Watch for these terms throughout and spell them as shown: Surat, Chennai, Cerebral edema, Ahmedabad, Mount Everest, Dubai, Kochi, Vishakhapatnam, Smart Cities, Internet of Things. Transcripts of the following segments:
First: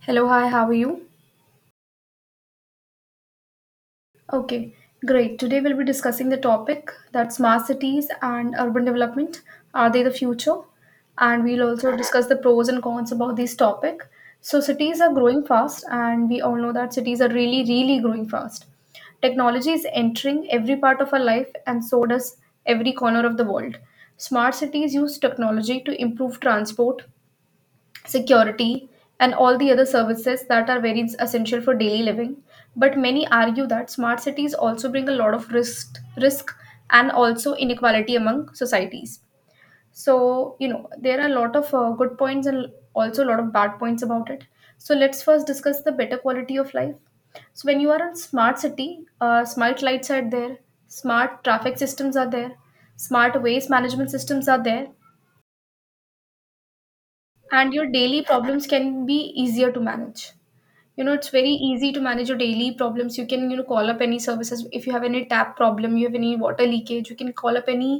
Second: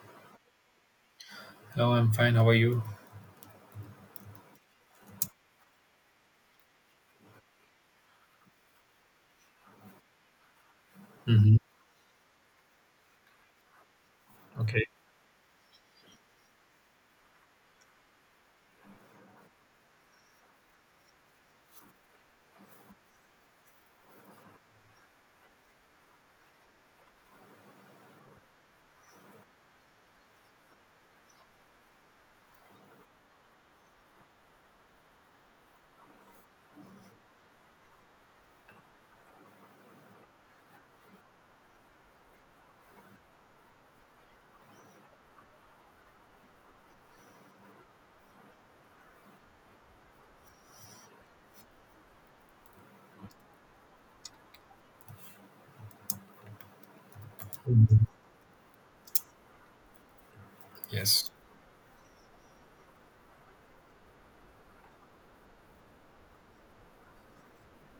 Hello, hi, how are you? Hello, I'm fine. How are you? Okay, great. Today we'll be discussing the topic that smart cities and urban development, are they the future? And hmm we'll also discuss the pros and cons about this topic. So, Okay. cities are growing fast, and we all know that cities are really, really growing fast. Technology is entering every part of our life, and so does every corner of the world. Smart cities use technology to improve transport, security, and all the other services that are very essential for daily living. But many argue that smart cities also bring a lot of risk and also inequality among societies. So, you know, there are a lot of good points and also a lot of bad points about it. So, let's first discuss the better quality of life. So, when you are in smart city, smart lights are there, smart traffic systems are there, smart waste management systems are there, and your Mhm. daily problems can be easier to manage. You know, it's Yes. very easy to manage your daily problems. You can, you know, call up any services. If you have any tap problem, you have any water leakage, you can call up any,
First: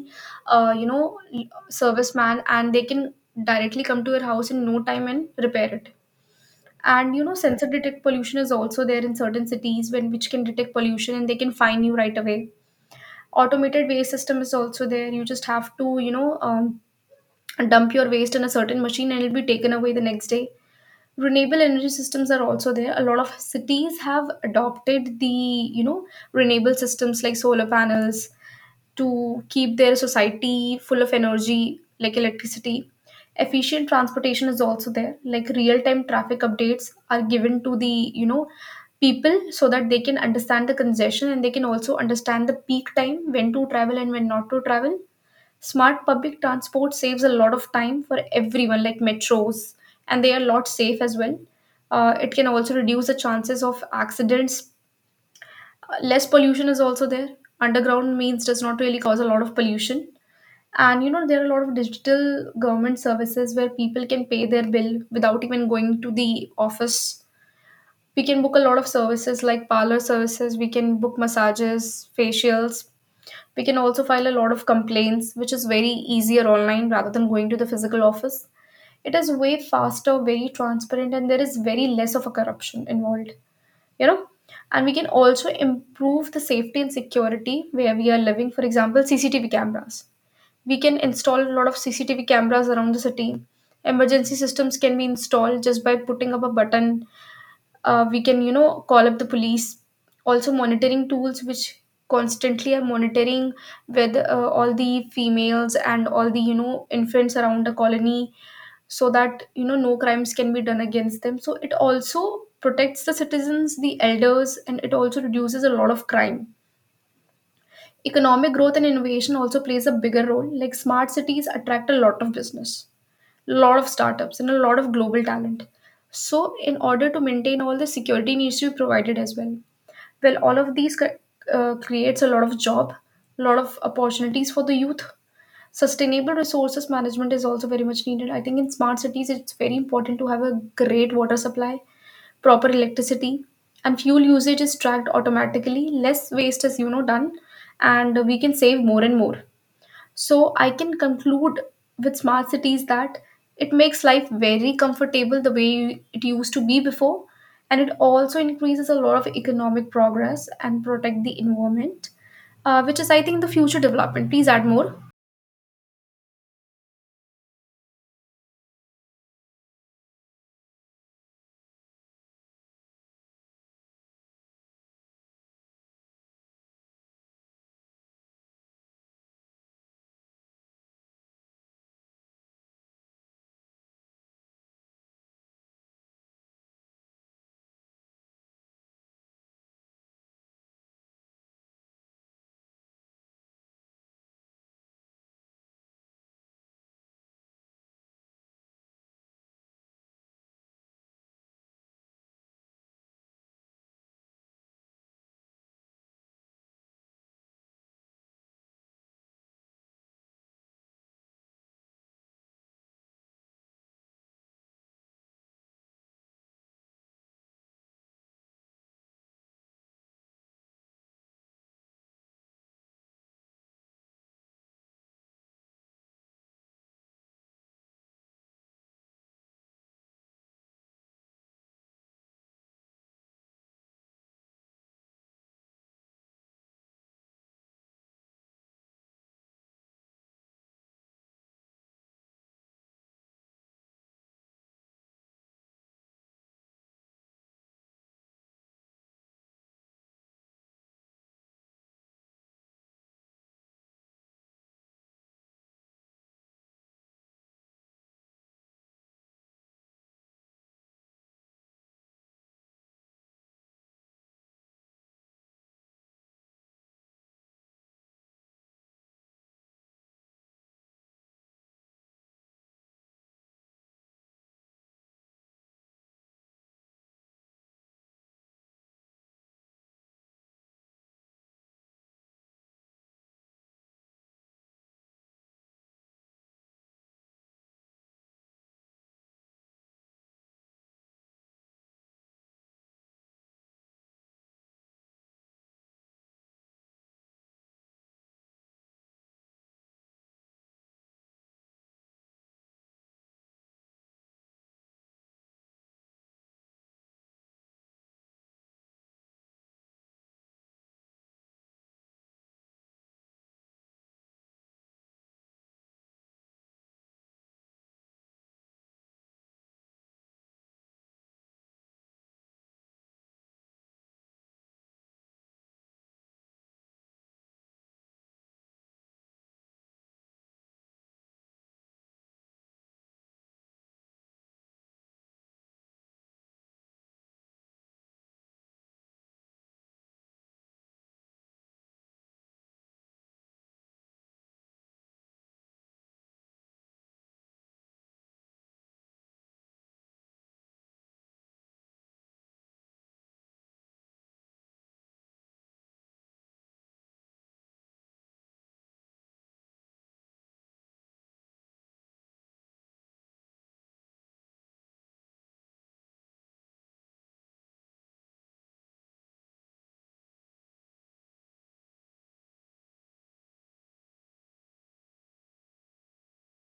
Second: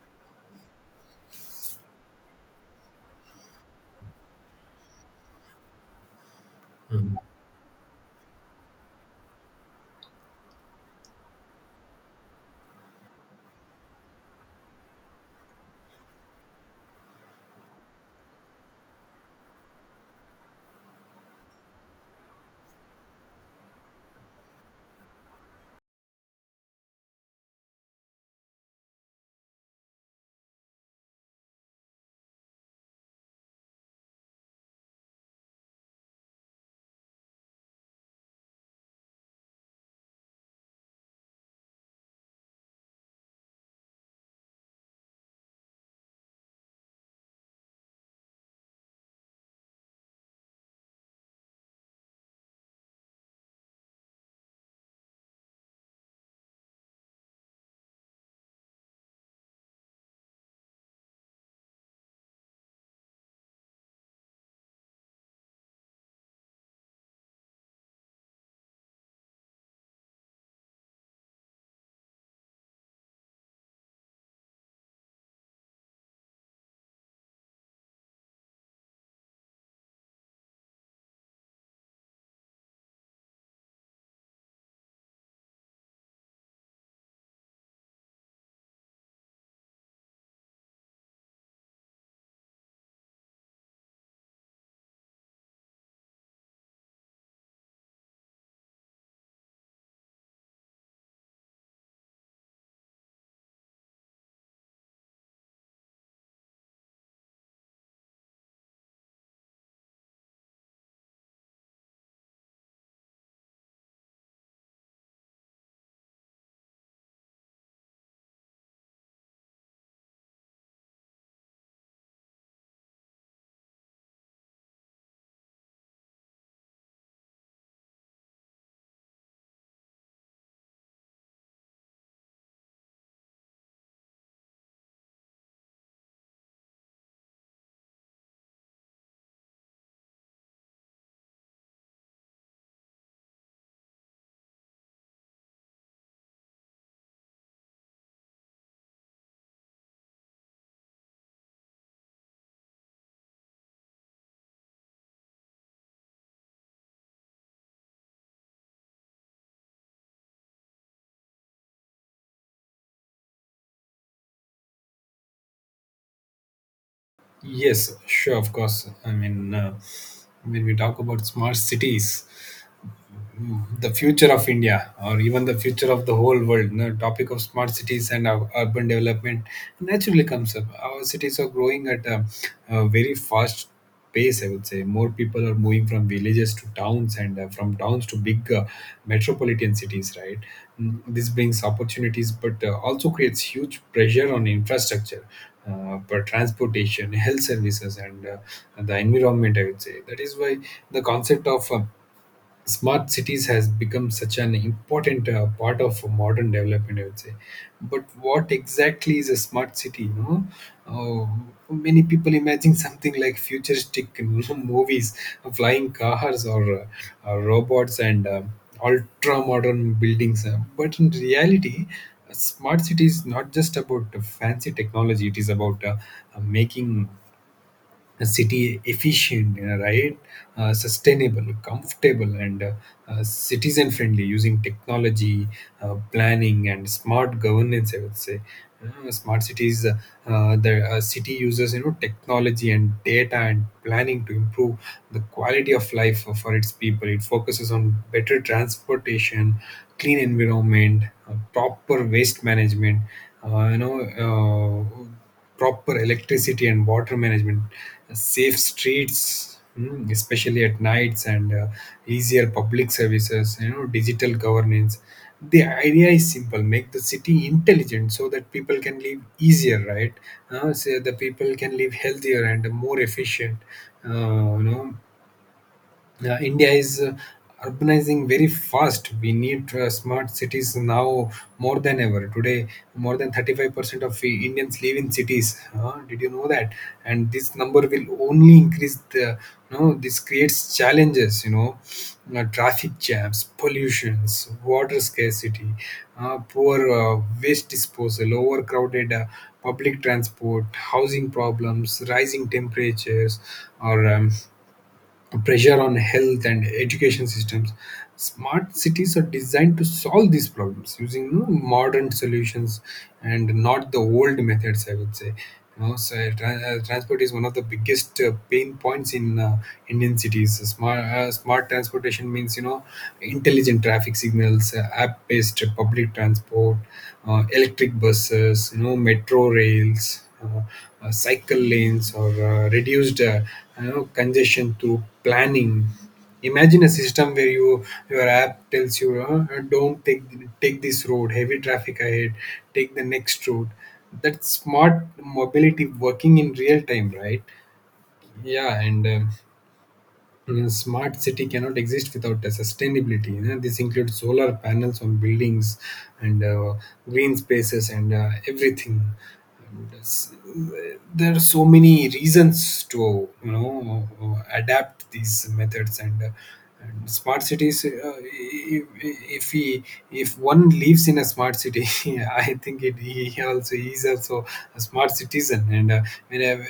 uh, you know, l- serviceman, and they can directly come to your house in no time and repair it. And Mhm. you know, sensor detect pollution is also there in certain cities when which can detect pollution, and they can fine you right away. Automated waste system is also there. You just have to, dump your waste in a certain machine, and it'll be taken away the next day. Renewable energy systems are also there. A lot of cities have adopted the, you know renewable systems like solar panels to keep their society full of energy like electricity. Efficient transportation is also there, like real time traffic updates are given to the, you know people so that they can understand the congestion, and they can also understand the peak time when to travel and when not to travel. Smart public transport saves a lot of time for everyone, like metros, and they are a lot safe as well. It can also reduce the chances of accidents. Less pollution is also there. Underground means does not really cause a lot of pollution. And you know, there are a lot of digital government services where people can pay their bill without even going to the office. We can book a lot of services like parlor services, we can book massages, facials, we can also file a lot of complaints, which is very easier online rather than going to the physical office. It is way faster, very transparent, and there is very less of a corruption involved, you know. And we can also improve the safety and security where we are living. For example, CCTV cameras. We can install a lot of CCTV cameras around the city. Emergency systems can be installed just by putting up a button. We can, you know, call up the police. Also monitoring tools which constantly are monitoring whether all the females and all the, you know, infants around the colony, so that you know no crimes can be done against them. So it also protects the citizens, the elders, and it also reduces a lot of crime. Economic growth and innovation also plays a bigger role, like smart cities attract a lot of business, lot of startups, and a lot of global talent. So, in order to maintain all the security needs to be provided as well. Well, all of these creates a lot of job, a lot of opportunities for the youth. Sustainable resources management is also very much needed. I think in smart cities, it's very important to have a great water supply, proper electricity, and fuel usage is tracked automatically. Less waste is, you know, done, and we can save more and more. So I can conclude with smart cities that it makes life very comfortable the way it used to be before, and it also increases a lot of economic progress and protect the environment, which is I think the future development. Please add more. Yes, sure, of course. When we talk about smart cities, the future of India or even the future of the whole world. The topic of smart cities and urban development naturally comes up. Our cities are growing at a very fast pace, I would say. More people are moving from villages to towns and from towns to big metropolitan cities, right? This brings opportunities but also creates huge pressure on infrastructure. For transportation, health services, and the environment, I would say. That is why the concept of smart cities has become such an important part of modern development, I would say. But what exactly is a smart city, you know? Many people imagine something like futuristic movies, flying cars, or robots, and ultra modern buildings. But in reality, a smart city is not just about fancy technology. It is about making a city efficient, you know, right? Sustainable, comfortable, and citizen friendly, using technology, planning, and smart governance, I would say. Smart cities. The city uses, you know, technology and data and planning to improve the quality of life for its people. It focuses on better transportation, clean environment, proper waste management. Uh, you know. Uh, Proper electricity and water management, safe streets, especially at nights, and easier public services, you know, digital governance. The idea is simple: make the city intelligent so that people can live easier, right? So the people can live healthier and more efficient, uh, you know, India is urbanizing very fast. We need smart cities now more than ever. Today, more than 35% of the Indians live in cities. Did you know that? And this number will only increase. This creates challenges. Traffic jams, pollutions, water scarcity, poor waste disposal, overcrowded. Public transport, housing problems, rising temperatures, or pressure on health and education systems. Smart cities are designed to solve these problems using, you know, modern solutions and not the old methods, I would say. You know, so transport is one of the biggest pain points in Indian cities. Smart transportation means, you know, intelligent traffic signals, app-based public transport, electric buses, you know, metro rails, cycle lanes, or reduced, congestion through planning. Imagine a system where you, your app tells you, "Don't take, take this road, heavy traffic ahead. Take the next road." That's smart mobility working in real time, right? Yeah, and a smart city cannot exist without the sustainability, you know. This includes solar panels on buildings, and green spaces, and everything. And s- there are so many reasons to, you know, adapt these methods, and smart cities. If one lives in a smart city, I think it he also he is also a smart citizen. When I,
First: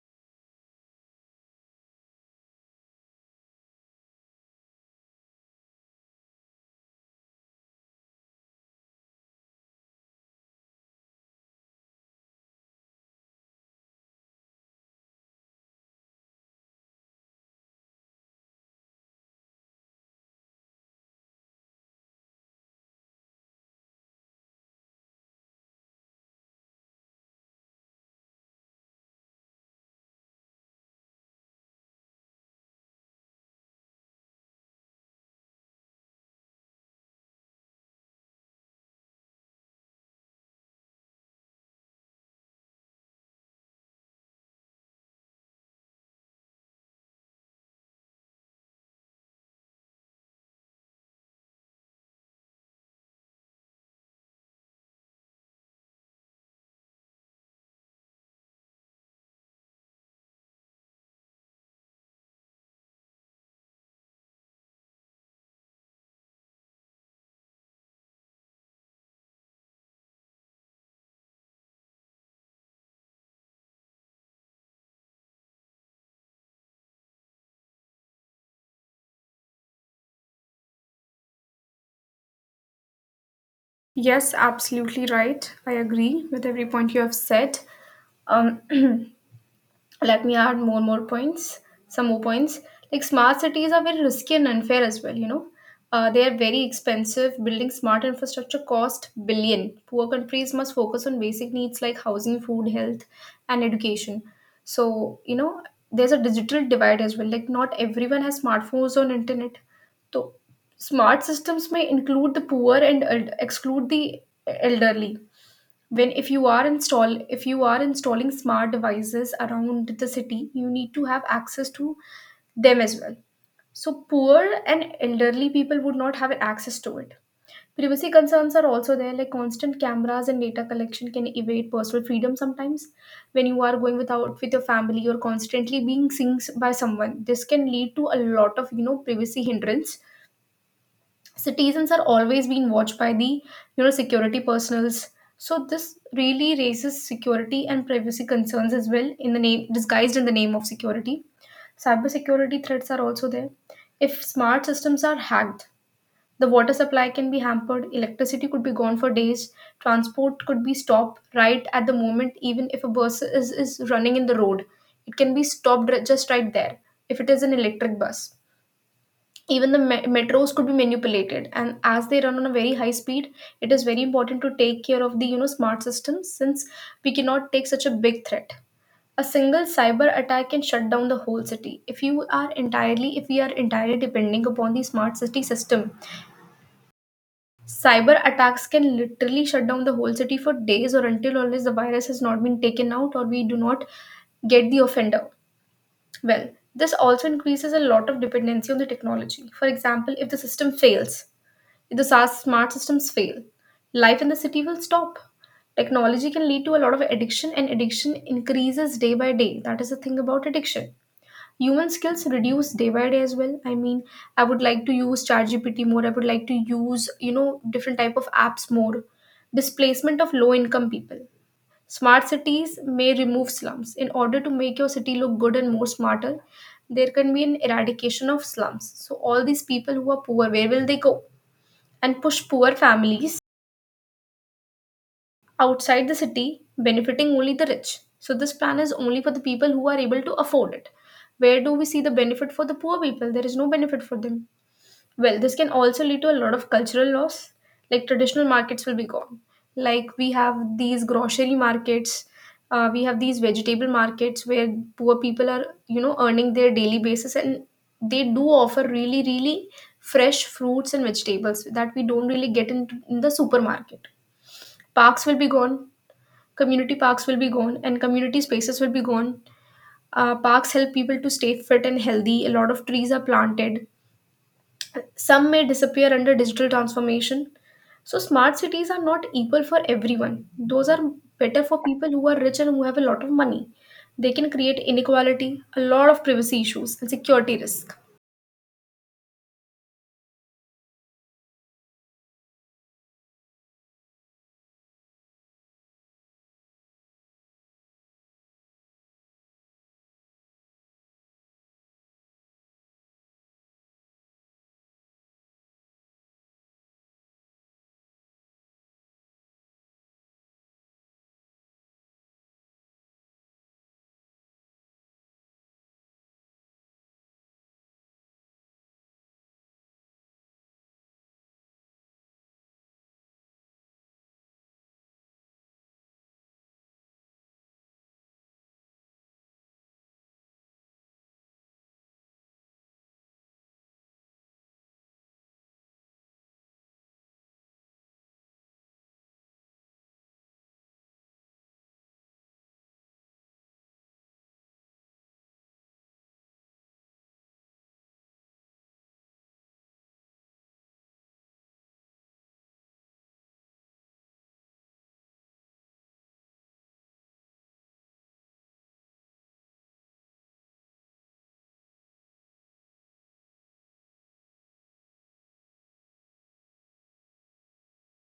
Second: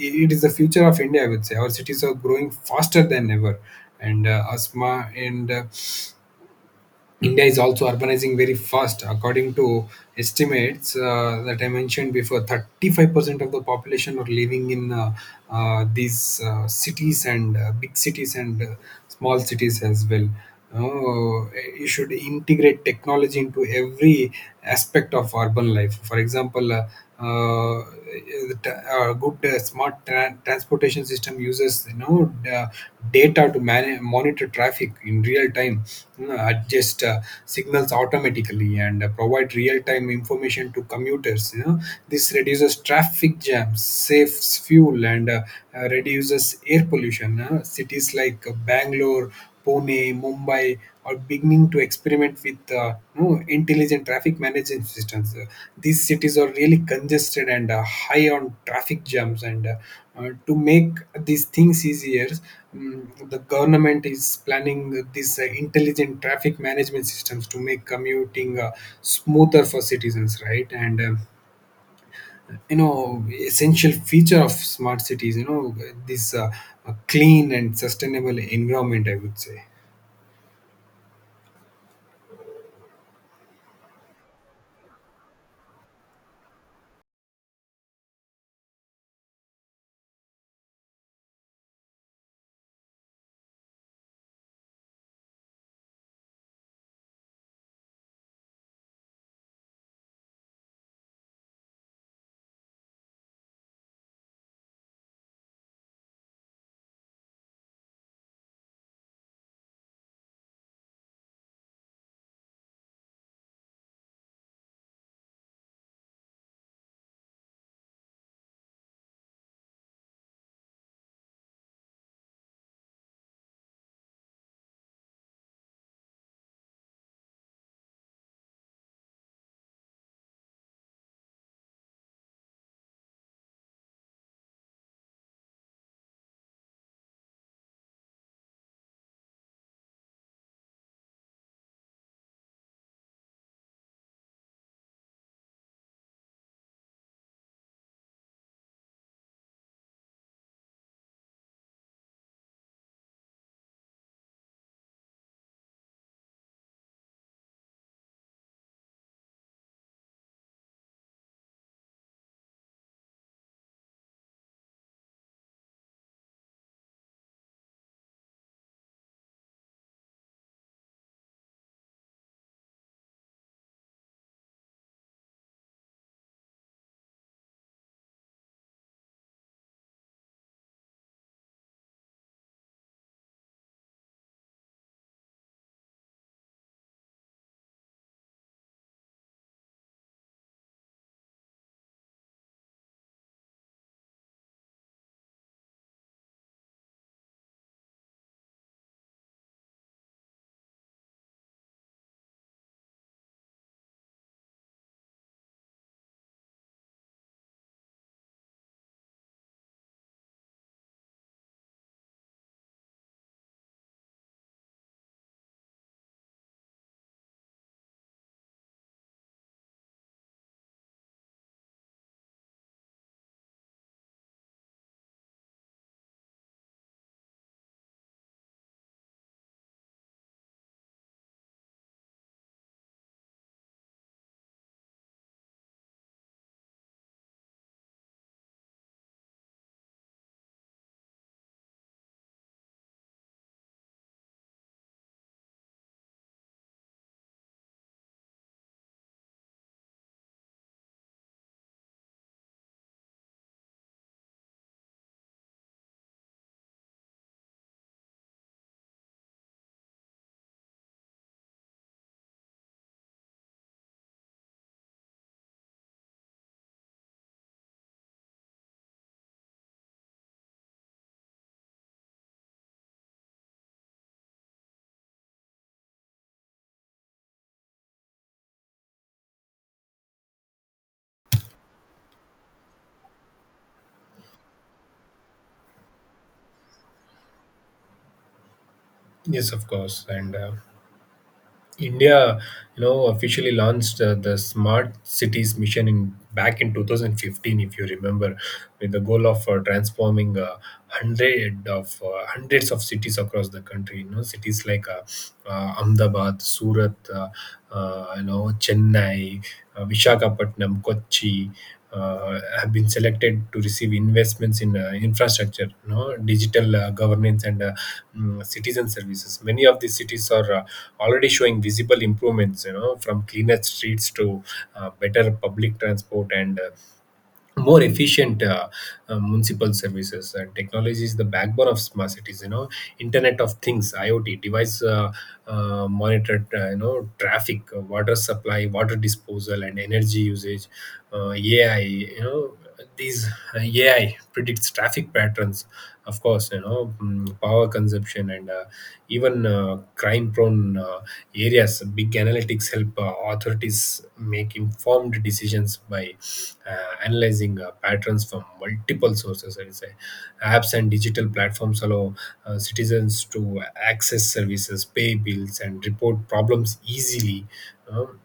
it is the future of India, I would say. Our cities are growing faster than ever, and asthma and India is also urbanizing very fast. According to estimates that I mentioned before, 35% of the population are living in these cities, and big cities, and small cities as well. Oh, you should integrate technology into every aspect of urban life. For example. Uh, the good Smart transportation system uses, you know, data to monitor traffic in real time, you know, adjust signals automatically, and provide real time information to commuters, you know. This reduces traffic jams, saves fuel, and reduces air pollution. Uh, cities like Bangalore, Pune, Mumbai or beginning to experiment with, intelligent traffic management systems. These cities are really congested and high on traffic jams. And To make these things easier, the government is planning these intelligent traffic management systems to make commuting smoother for citizens, right? And essential feature of smart cities. You know, this Clean and sustainable environment, I would say. Yes, absolutely right, I agree with every point you have said. um, Let me add more points, some more points, like smart cities are very risky and unfair as well, you know. They are very expensive. Building smart infrastructure cost billion. Poor countries must focus on basic needs like housing, food, health, and education. So, you know, there's a digital divide as well, like not everyone has smartphones or internet. So smart systems may include the poor and exclude the elderly. When if you are installing smart devices around the city, you need to have access to them as well. So poor and elderly people would not have access to it. Privacy concerns are also there, like constant cameras and data collection can evade personal freedom sometimes. When you are going without with your family or constantly being seen by someone, this can lead to a lot of, you know, privacy hindrance. Citizens are always being watched by the, you know, security personals. So this really raises security and privacy concerns as well, in the name, disguised in the name of security. Cybersecurity threats are also there. If smart systems are hacked, the water supply can be hampered, electricity could be gone for days, transport could be stopped right at the moment, even if a bus is running in the road, it can be stopped just right there if it is an electric bus. Even the metros could be manipulated, and as they run on a very high speed, it is very important to take care of the, you know, smart systems, since we cannot take such a big threat. A single cyber attack can shut down the whole city. If we are entirely depending upon the smart city system, cyber attacks can literally shut down the whole city for days or until unless the virus has not been taken out or we do not get the offender. Well, this also increases a lot of dependency on the technology. For example, if the system fails, if the SaaS smart systems fail, life in the city will stop. Technology can lead to a lot of addiction, and addiction increases day by day. That is the thing about addiction. Human skills reduce day by day as well. I mean, I would like to use ChatGPT more. I would like to use, you know, different type of apps more. Displacement of low income people. Smart cities may remove slums. In order to make your city look good and more smarter, there can be an eradication of slums. So all these people who are poor, where will they go? And push poor families outside the city, benefiting only the rich. So, this plan is only for the people who are able to afford it. Where do we see the benefit for the poor people? There is no benefit for them. Well, this can also lead to a lot of cultural loss, like traditional markets will be gone. Like, we have these grocery markets. We have these vegetable markets where poor people are, you know, earning their daily basis, and they do offer really really fresh fruits and vegetables that we don't really get in the supermarket. Parks will be gone, community parks will be gone, and community spaces will be gone. Parks help people to stay fit and healthy. A lot of trees are planted. Some may disappear under digital transformation. So, smart cities are not equal for everyone. Those are better for people who are rich and who have a lot of money. They can create inequality, a lot of privacy issues, and security risk. Yes, of course. And India, you know, officially launched the Smart Cities mission in back in 2015, if you remember, with the goal of transforming hundreds of cities across the country. You know, cities like Ahmedabad, Surat, Chennai, Vishakhapatnam, Kochi. Have been selected to receive investments in infrastructure, you know, digital governance, and city services. Many of these cities are visible improvements, you know, from cleaner streets to better public transport, and more efficient municipal services. And technology is the backbone of smart cities, you know, Internet of Things, IoT, uh, monitored, traffic, water supply, water disposal, and energy usage. Ai you know these AI predicts traffic patterns, of course, you know, power consumption, and even crime prone areas. Big analytics help authorities make informed decisions by analyzing patterns from multiple sources. Apps and digital platforms allow citizens to access services, pay bills, and report problems easily. Um,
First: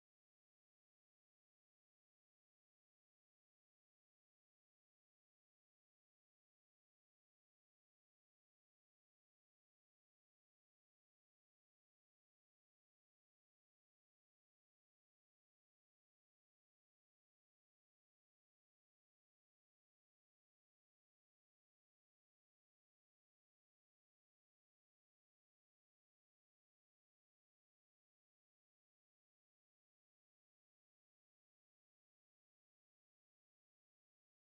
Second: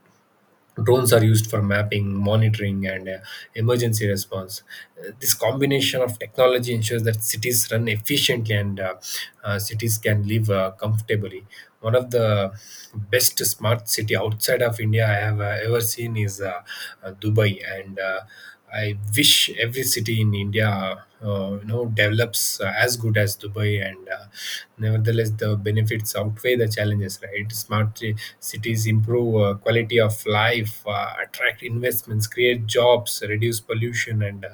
Drones are used for mapping, monitoring, and emergency response. This combination of technology ensures that cities run efficiently, and cities can live comfortably. One of the best smart city outside of India I have ever seen is Dubai, and I wish every city in India, you know, develops as good as Dubai, and nevertheless, the benefits outweigh the challenges. Right, smart cities improve quality of life, attract investments, create jobs, reduce pollution, and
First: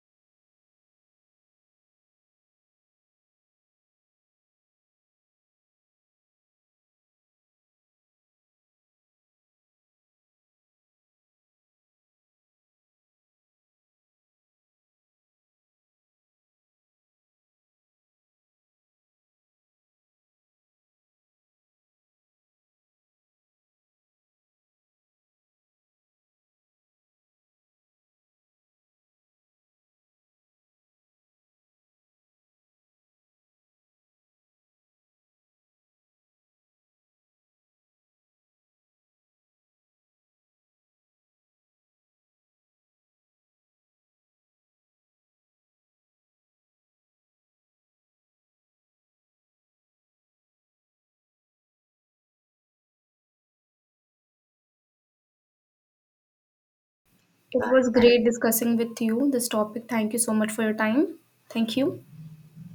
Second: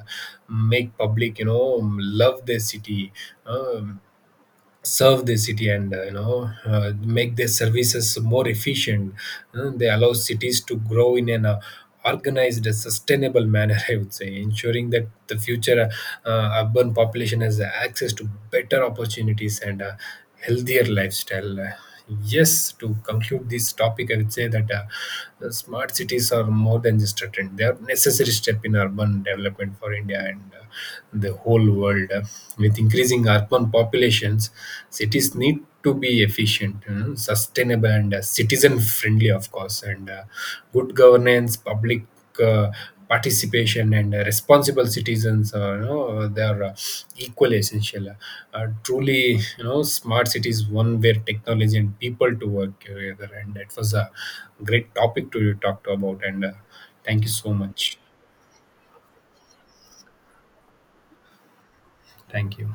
make public, you know, love their city. Um, Serve the city, and make their services more efficient. They allow cities to grow in an organized, sustainable manner, I would say, ensuring that the future urban population has access to better opportunities and a healthier lifestyle. Yes, to conclude this topic, I would say that the smart cities are more than just a trend. They are necessary step in urban development for India, and the whole world. With increasing urban populations, cities need to be efficient, you know, sustainable, and citizen friendly, of course. And good governance, public uh, participation, and responsible citizens are, you know, they are equally essential. Truly, you know, smart cities one where technology and people to work together. And that was a great topic to talk to about. And thank you so It was much. great discussing with you this topic. Thank you so much for your time. Thank you. Thank you.